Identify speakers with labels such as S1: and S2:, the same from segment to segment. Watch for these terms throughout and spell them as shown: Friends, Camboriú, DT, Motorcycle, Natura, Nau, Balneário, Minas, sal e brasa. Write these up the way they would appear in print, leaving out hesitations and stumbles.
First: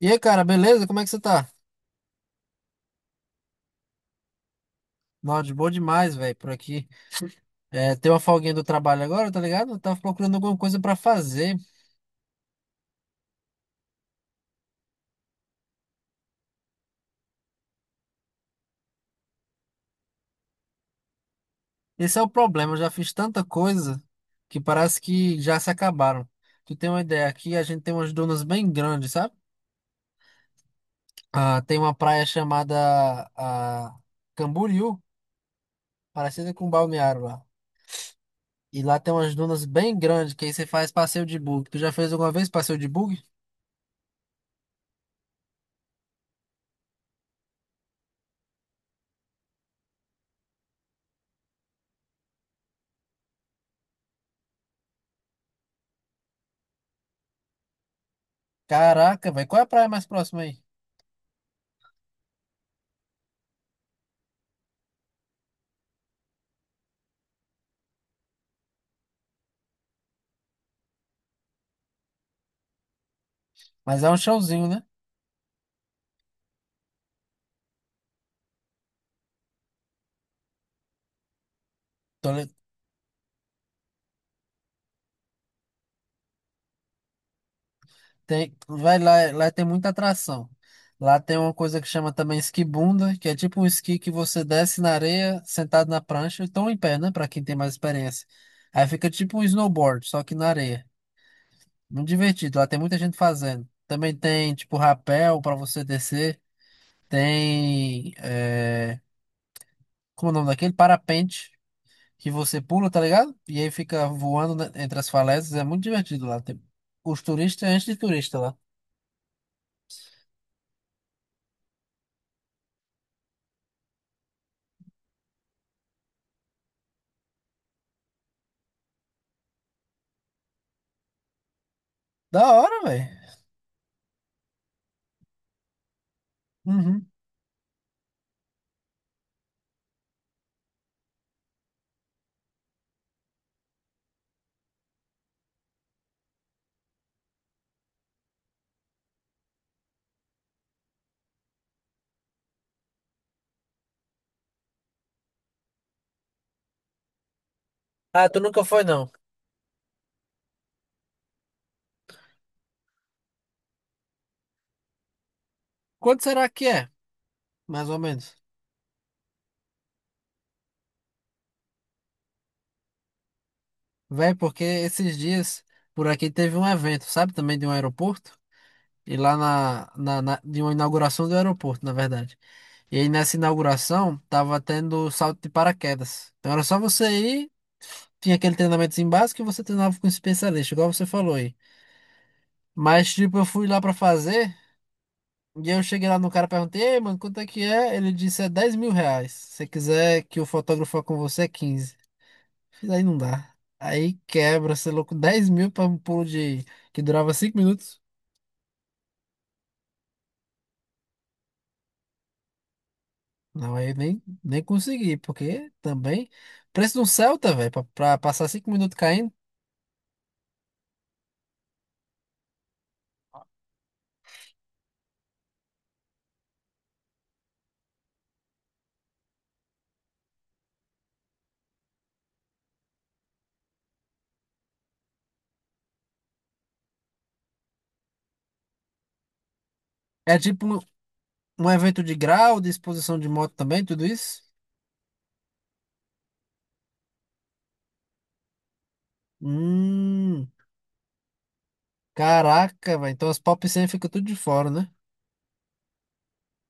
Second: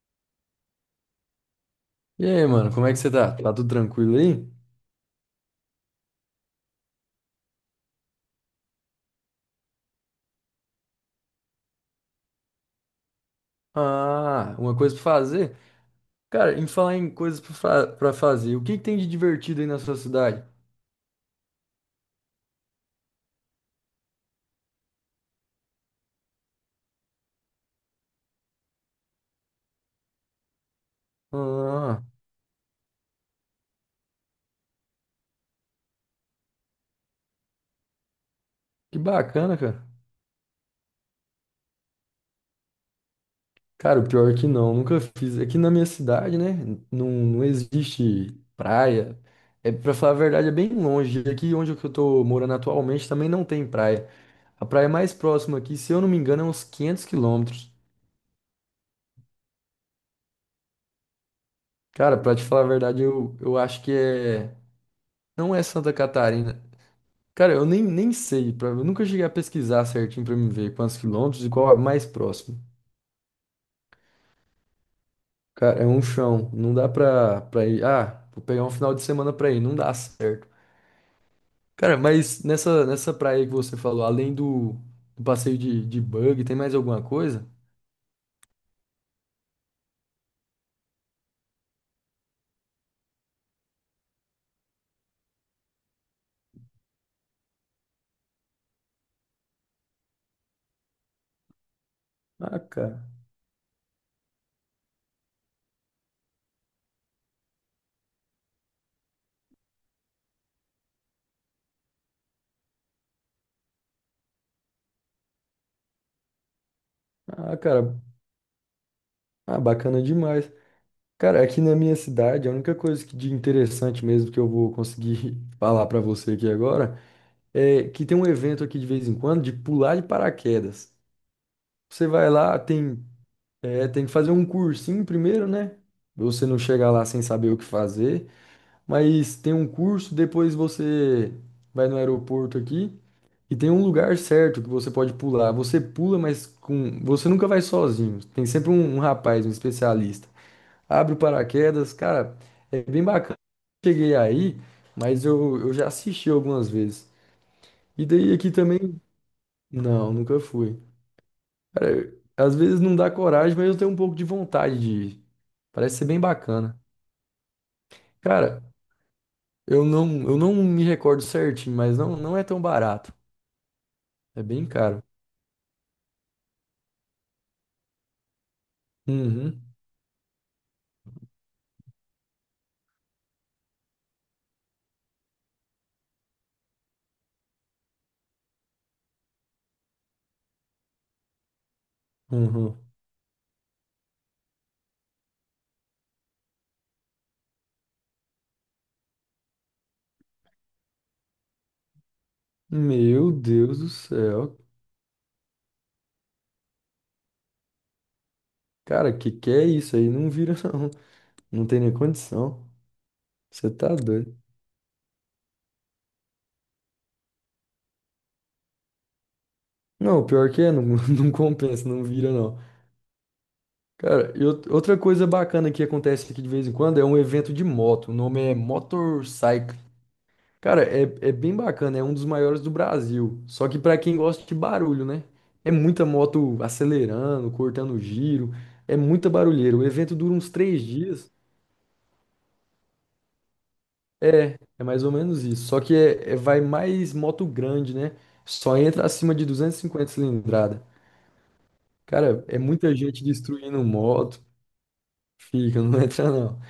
S1: E aí, cara, beleza? Como é que você tá?
S2: E aí, mano, como é que você tá? Tá tudo tranquilo aí?
S1: Nossa, de boa demais, velho, por aqui. É, tem uma folguinha do trabalho agora, tá ligado? Eu tava procurando alguma coisa pra fazer.
S2: Ah, uma coisa pra fazer? Cara, em falar em coisas pra fazer, o que que tem de divertido aí na sua cidade?
S1: Esse é o problema, eu já fiz tanta coisa que parece que já se acabaram. Tu tem uma ideia, aqui a gente tem umas dunas bem grandes, sabe? Ah, tem uma
S2: Ah,
S1: praia chamada ah, Camboriú, parecida com Balneário lá. E
S2: que
S1: lá tem umas
S2: bacana,
S1: dunas
S2: cara.
S1: bem grandes, que aí você faz passeio de bug. Tu já fez alguma vez passeio de bug?
S2: Cara, o pior é que não, nunca fiz. Aqui na minha cidade, né? Não, não existe praia. É, pra falar a verdade, é bem longe. Aqui onde eu que eu tô morando atualmente também não tem praia. A praia mais próxima aqui, se eu não me engano, é uns 500 quilômetros.
S1: Caraca, velho, qual é a praia mais próxima aí?
S2: Cara, pra te falar a verdade, eu acho que é. Não é Santa Catarina. Cara, eu nem sei, pra, eu nunca cheguei a pesquisar certinho pra me ver quantos quilômetros e qual é o mais próximo.
S1: Mas é um chãozinho, né?
S2: Cara, é um chão, não dá pra ir. Ah, vou pegar um final de semana pra ir, não dá certo. Cara,
S1: Tô.
S2: mas nessa praia aí que você falou, além do, do passeio de bug, tem mais alguma coisa?
S1: Tem, vai lá, lá tem muita atração. Lá tem uma coisa que chama também esquibunda, que é tipo um esqui que você desce na areia, sentado na prancha, então em pé, né? Pra quem tem mais experiência. Aí fica tipo um snowboard, só que na areia. Muito divertido,
S2: Ah,
S1: lá tem muita
S2: cara,
S1: gente fazendo. Também tem tipo rapel pra você descer. Tem. É, como é o nome daquele? Parapente, que você pula, tá ligado? E aí fica voando né, entre as falésias. É muito divertido lá. Tem, os
S2: ah,
S1: turistas enchem
S2: cara,
S1: de turista lá.
S2: ah, bacana demais. Cara, aqui na minha cidade, a única coisa que de interessante mesmo que eu vou conseguir falar pra você aqui agora é que tem um evento aqui de vez em quando de pular de paraquedas. Você vai
S1: Da
S2: lá,
S1: hora,
S2: tem,
S1: velho.
S2: é, tem que fazer um cursinho primeiro, né? Você não chega lá
S1: Uhum.
S2: sem saber o que fazer, mas tem um curso, depois você vai no aeroporto aqui e tem um lugar certo que você pode pular. Você pula, mas com, você nunca vai sozinho. Tem sempre um rapaz, um especialista. Abre o paraquedas, cara, é bem bacana. Cheguei aí, mas eu já assisti algumas vezes. E
S1: Ah,
S2: daí
S1: tu
S2: aqui
S1: nunca foi,
S2: também,
S1: não.
S2: não, nunca fui. Cara, às vezes não dá coragem, mas eu tenho um pouco de vontade de ir. Parece ser bem
S1: Quanto será que
S2: bacana.
S1: é, mais ou menos?
S2: Cara, eu não me recordo certinho, mas não é tão barato.
S1: Véi,
S2: É
S1: porque
S2: bem caro.
S1: esses dias por aqui teve um evento, sabe? Também de um aeroporto. E lá
S2: Uhum,
S1: de uma inauguração do aeroporto, na verdade. E aí nessa inauguração tava tendo salto de paraquedas. Então era só você ir, tinha aquele treinamento básico e você treinava com um especialista, igual você falou aí.
S2: uhum.
S1: Mas, tipo, eu fui lá pra fazer. E eu cheguei lá no cara, perguntei, ei, mano, quanto é que é? Ele disse, é R$ 10.000. Se você quiser que o fotógrafo vá com você, é 15. Mas aí não
S2: Meu
S1: dá.
S2: Deus do
S1: Aí
S2: céu.
S1: quebra, você é louco, 10.000 para um pulo de que durava 5 minutos.
S2: Cara, que é isso aí? Não vira, não. Não tem nem condição. Você
S1: Não, aí
S2: tá
S1: nem,
S2: doido.
S1: nem consegui, porque também. Preço de um Celta, velho, pra passar 5 minutos caindo.
S2: Não, pior que é, não, não compensa, não vira, não. Cara, e outra coisa bacana que acontece aqui de vez em quando é um evento de moto. O nome é Motorcycle. Cara, é bem bacana, é um dos maiores do Brasil. Só que pra quem gosta de barulho, né? É muita moto acelerando, cortando giro, é muita barulheira. O evento dura
S1: É
S2: uns
S1: tipo um,
S2: 3 dias.
S1: um evento de grau, de exposição de moto também, tudo isso.
S2: É, é mais ou menos isso. Só que vai mais moto grande, né? Só entra acima de 250
S1: Hum,
S2: cilindrada. Cara, é muita
S1: caraca, velho.
S2: gente
S1: Então as pop
S2: destruindo
S1: 100 fica tudo de
S2: moto.
S1: fora, né?
S2: Fica, não entra não.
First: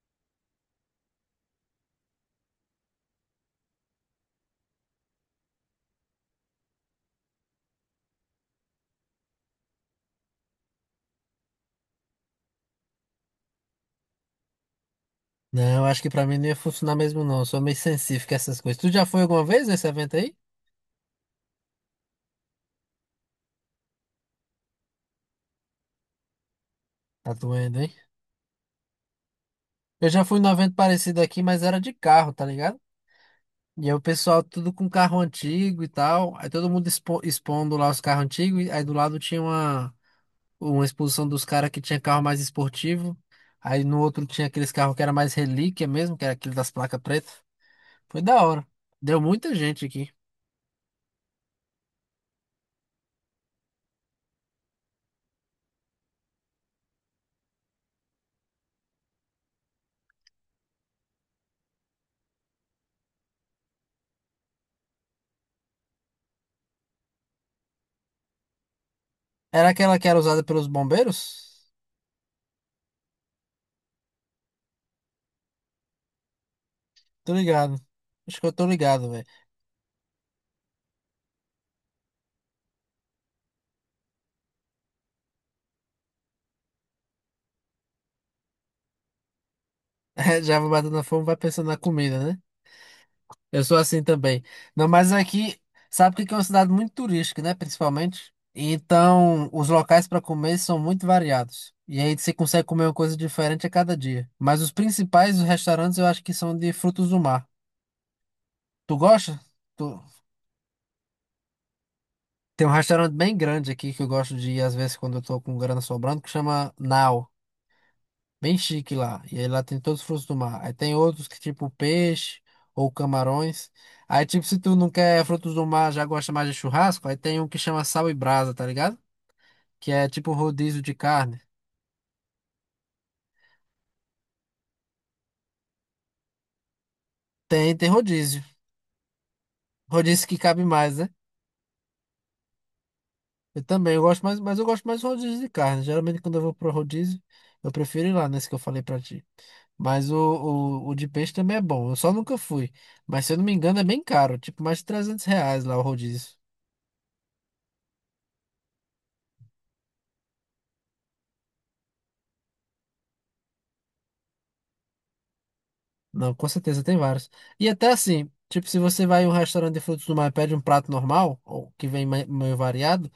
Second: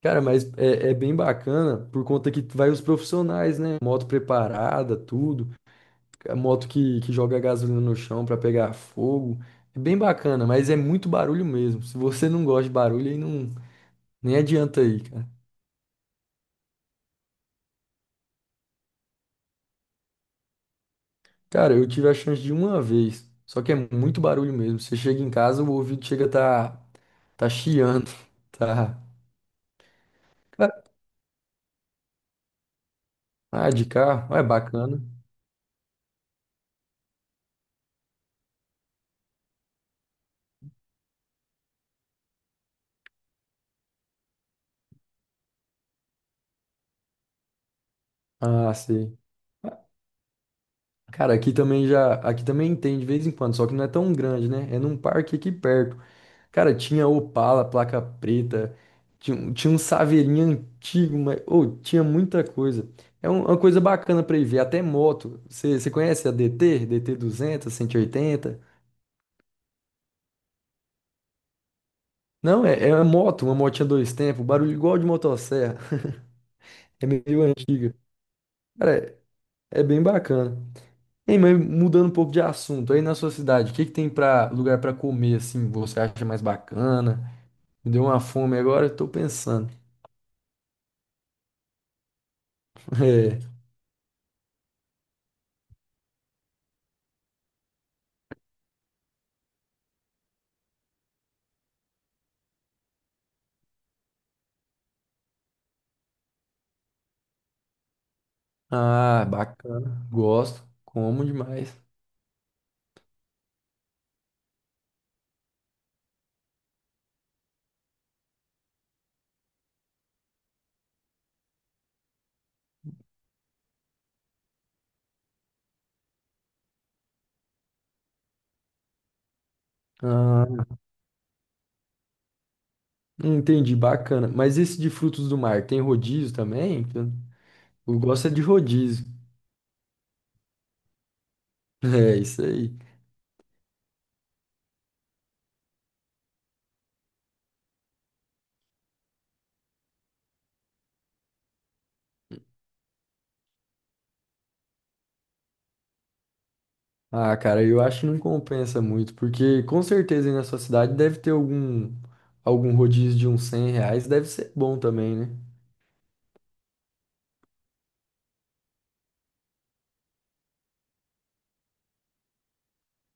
S2: Cara, mas é bem bacana por conta que vai os profissionais, né? Moto preparada, tudo. A moto que joga gasolina no chão pra pegar fogo. É bem bacana, mas é muito barulho mesmo. Se você não gosta de barulho, aí não, nem adianta aí, cara.
S1: Não, acho que pra mim não ia funcionar mesmo, não. Eu sou meio sensível com essas coisas. Tu já foi alguma vez nesse evento aí?
S2: Cara, eu tive a chance de uma vez, só que é muito barulho mesmo. Você chega em casa, o ouvido chega a tá,
S1: Tá
S2: tá
S1: doendo, hein?
S2: chiando, tá.
S1: Eu já fui num evento parecido aqui, mas era de carro, tá ligado?
S2: Ah, de
S1: E aí o
S2: carro, ah,
S1: pessoal
S2: é
S1: tudo com
S2: bacana.
S1: carro antigo e tal. Aí todo mundo expondo lá os carros antigos. E aí do lado tinha uma exposição dos caras que tinha carro mais esportivo. Aí no outro tinha aqueles carros que era mais relíquia mesmo, que era aquele das placas pretas. Foi da hora.
S2: Ah, sei.
S1: Deu muita gente aqui.
S2: Cara, aqui também tem de vez em quando, só que não é tão grande, né? É num parque aqui perto. Cara, tinha Opala, placa preta, tinha, tinha um saveirinho antigo, mas ô, tinha muita coisa. É uma coisa bacana pra ir ver, até moto. Você conhece a DT? DT 200, 180?
S1: Era aquela que era usada pelos bombeiros?
S2: Não, é uma moto, uma motinha dois tempos, barulho igual de motosserra. É
S1: Tô
S2: meio
S1: ligado.
S2: antiga.
S1: Acho que eu tô
S2: Cara,
S1: ligado, velho.
S2: é bem bacana. Ei, mas mudando um pouco de assunto, aí na sua cidade, o que que tem para lugar para comer assim, você acha mais bacana? Me deu uma fome agora, eu tô pensando.
S1: Já vai batendo a fome, vai pensando na comida, né?
S2: É.
S1: Eu sou assim também. Não, mas aqui, sabe que aqui é uma cidade muito turística, né? Principalmente. Então, os locais para comer são muito variados. E aí você consegue comer uma coisa diferente a cada dia. Mas os principais, os restaurantes, eu acho que são de frutos do mar. Tu
S2: Ah,
S1: gosta? Tu.
S2: bacana. Gosto, como demais.
S1: Tem um restaurante bem grande aqui que eu gosto de ir às vezes quando eu tô com grana sobrando, que chama Nau. Bem chique lá. E aí lá tem todos os frutos do mar. Aí tem outros que tipo peixe ou camarões. Aí tipo, se tu não quer frutos do mar, já gosta mais de churrasco, aí tem um que chama sal e brasa, tá ligado? Que é tipo
S2: Ah,
S1: rodízio de carne.
S2: entendi, bacana. Mas esse de frutos do mar tem rodízio também?
S1: Tem, tem
S2: Eu gosto é de
S1: rodízio.
S2: rodízio.
S1: Rodízio que cabe mais, né?
S2: É isso aí.
S1: Eu também, eu gosto mais, mas eu gosto mais de rodízio de carne. Geralmente quando eu vou pro rodízio, eu prefiro ir lá nesse que eu falei pra ti. Mas o de peixe também é bom. Eu só nunca fui. Mas se eu não me engano, é bem caro. Tipo, mais de R$ 300 lá o rodízio.
S2: Ah, cara, eu acho que não compensa muito, porque com certeza aí na sua cidade deve ter algum rodízio de uns 100 reais, deve ser bom também, né?
S1: Não, com certeza tem vários. E até assim, tipo, se você vai em um restaurante de frutos do mar e pede um prato normal, ou que vem meio variado,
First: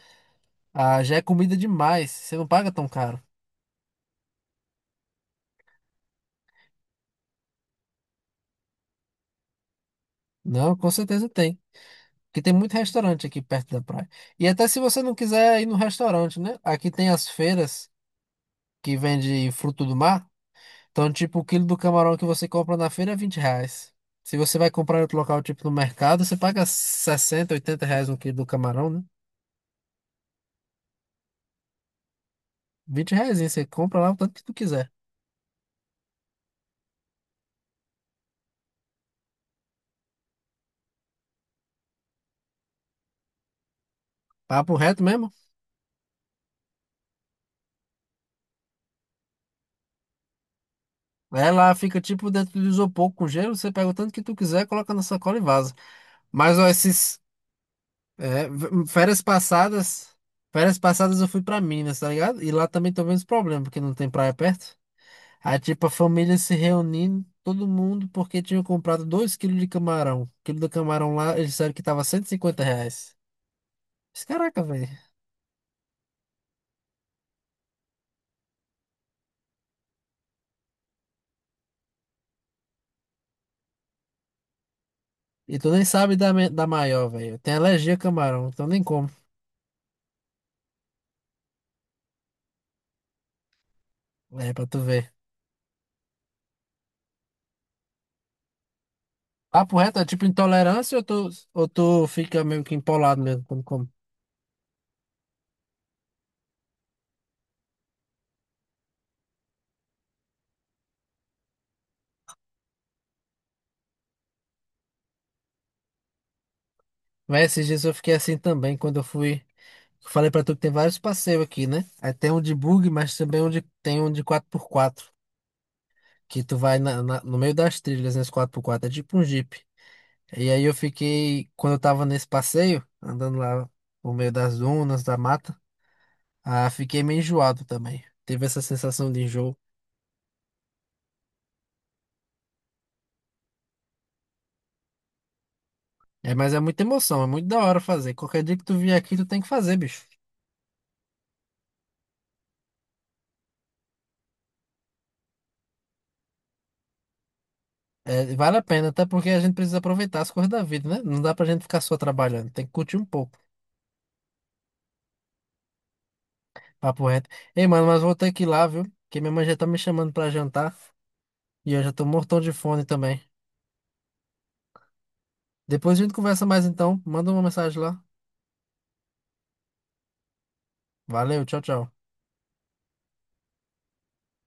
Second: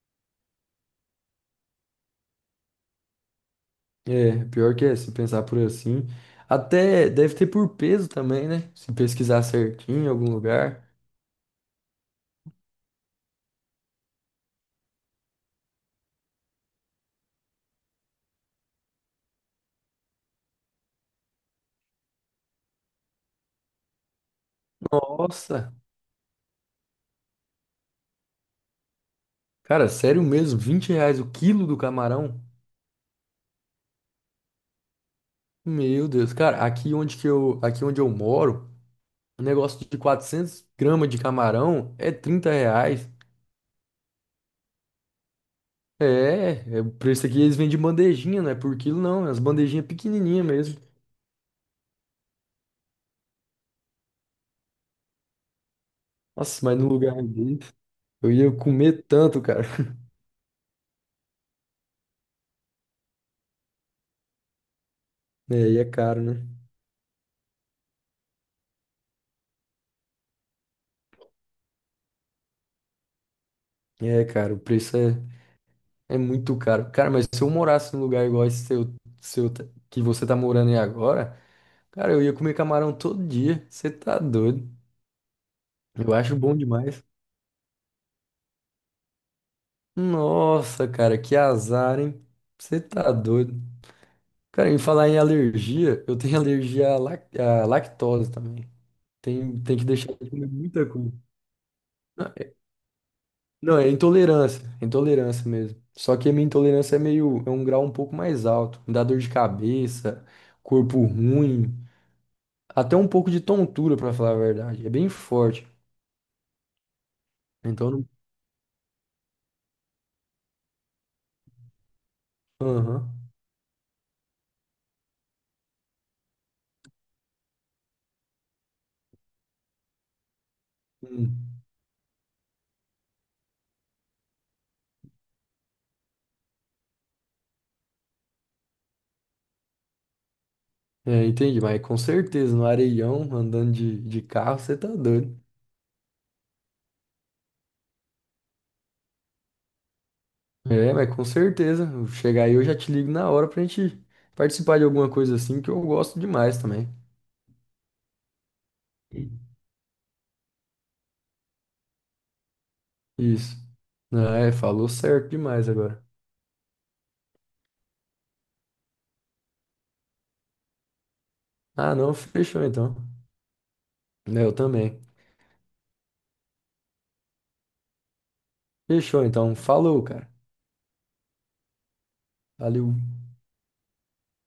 S1: ah, já é comida demais. Você não paga tão caro.
S2: É, pior que é, se pensar por assim. Até deve ter por peso também, né? Se pesquisar certinho em algum
S1: Não,
S2: lugar.
S1: com certeza tem. Porque tem muito restaurante aqui perto da praia. E até se você não quiser ir no restaurante, né? Aqui tem as feiras que vende fruto do mar. Então, tipo, o quilo do camarão que você compra na feira é R$ 20. Se você vai comprar em outro local, tipo no
S2: Nossa!
S1: mercado, você paga 60, R$ 80 um quilo do camarão, né?
S2: Cara, sério mesmo, 20 reais o quilo do camarão?
S1: R$ 20, você compra lá o tanto que tu quiser.
S2: Meu Deus, cara, aqui onde eu moro, um negócio de 400 gramas de camarão é 30 reais.
S1: Papo reto mesmo?
S2: É, é o preço aqui eles vendem bandejinha, não é por quilo não, é as bandejinhas pequenininhas mesmo.
S1: Ela fica tipo dentro do isopor com gelo, você pega o tanto que tu quiser, coloca na sacola e vaza. Mas
S2: Nossa,
S1: ó,
S2: mas no
S1: esses
S2: lugar dele eu
S1: é,
S2: ia
S1: v-
S2: comer tanto, cara.
S1: férias passadas eu fui pra Minas, tá ligado? E lá também tô vendo esse problema, porque não tem praia perto.
S2: É,
S1: Aí
S2: e
S1: tipo
S2: é
S1: a
S2: caro, né?
S1: família se reunindo, todo mundo, porque tinham comprado 2 quilos de camarão. O quilo do camarão lá, eles disseram que tava R$ 150.
S2: É,
S1: Mas,
S2: cara, o
S1: caraca,
S2: preço
S1: velho.
S2: é é muito caro. Cara, mas se eu morasse num lugar igual esse seu, que você tá morando aí agora, cara, eu ia comer camarão todo dia. Você tá doido?
S1: E tu nem
S2: Eu
S1: sabe da,
S2: acho
S1: me-
S2: bom
S1: da
S2: demais.
S1: maior, velho. Eu tenho alergia a camarão, então nem como.
S2: Nossa, cara, que azar, hein? Você tá doido.
S1: É, pra
S2: Cara, em
S1: tu
S2: falar
S1: ver.
S2: em alergia, eu tenho alergia à lactose também. Tem,
S1: Papo
S2: tem que
S1: reto, é
S2: deixar
S1: tipo
S2: de comer muita
S1: intolerância
S2: coisa.
S1: ou tu fica meio que empolado mesmo quando
S2: Não,
S1: come?
S2: é intolerância mesmo. Só que a minha intolerância é meio, é um grau um pouco mais alto. Me dá dor de cabeça, corpo ruim. Até um pouco de tontura, pra falar a verdade. É bem forte.
S1: Mas esses dias
S2: Então,
S1: eu
S2: não-
S1: fiquei assim também, quando eu fui. Eu falei pra tu que tem vários passeios aqui, né? Aí tem um de bug, mas
S2: aham.
S1: também tem um de 4x4 que tu vai no meio das trilhas nesse 4x4. É tipo um Jeep. E aí eu fiquei,
S2: Hum.
S1: quando eu tava nesse passeio, andando lá no meio das dunas, da mata, ah, fiquei meio enjoado também. Teve essa sensação de enjoo.
S2: É, entendi, mas com certeza, no areião, andando de carro, você tá doido.
S1: É, mas é muita emoção, é muito da hora fazer. Qualquer dia que tu vier aqui, tu tem que fazer, bicho.
S2: É, mas com certeza. Eu chegar aí, eu já te ligo na hora pra gente participar de alguma coisa assim, que eu gosto demais também.
S1: É, vale a pena, até porque a gente precisa aproveitar as coisas da vida, né? Não dá pra gente ficar só trabalhando, tem que curtir um pouco.
S2: Isso. Ah, é, falou certo demais agora.
S1: Papo reto. Ei, mano, mas vou ter que ir lá, viu? Porque minha mãe já tá me chamando pra jantar e eu já
S2: Ah,
S1: tô
S2: não,
S1: mortão de
S2: fechou
S1: fome
S2: então.
S1: também.
S2: É, eu também.
S1: Depois a gente conversa mais então. Manda uma mensagem lá.
S2: Fechou então. Falou, cara.
S1: Valeu, tchau, tchau.
S2: Valeu.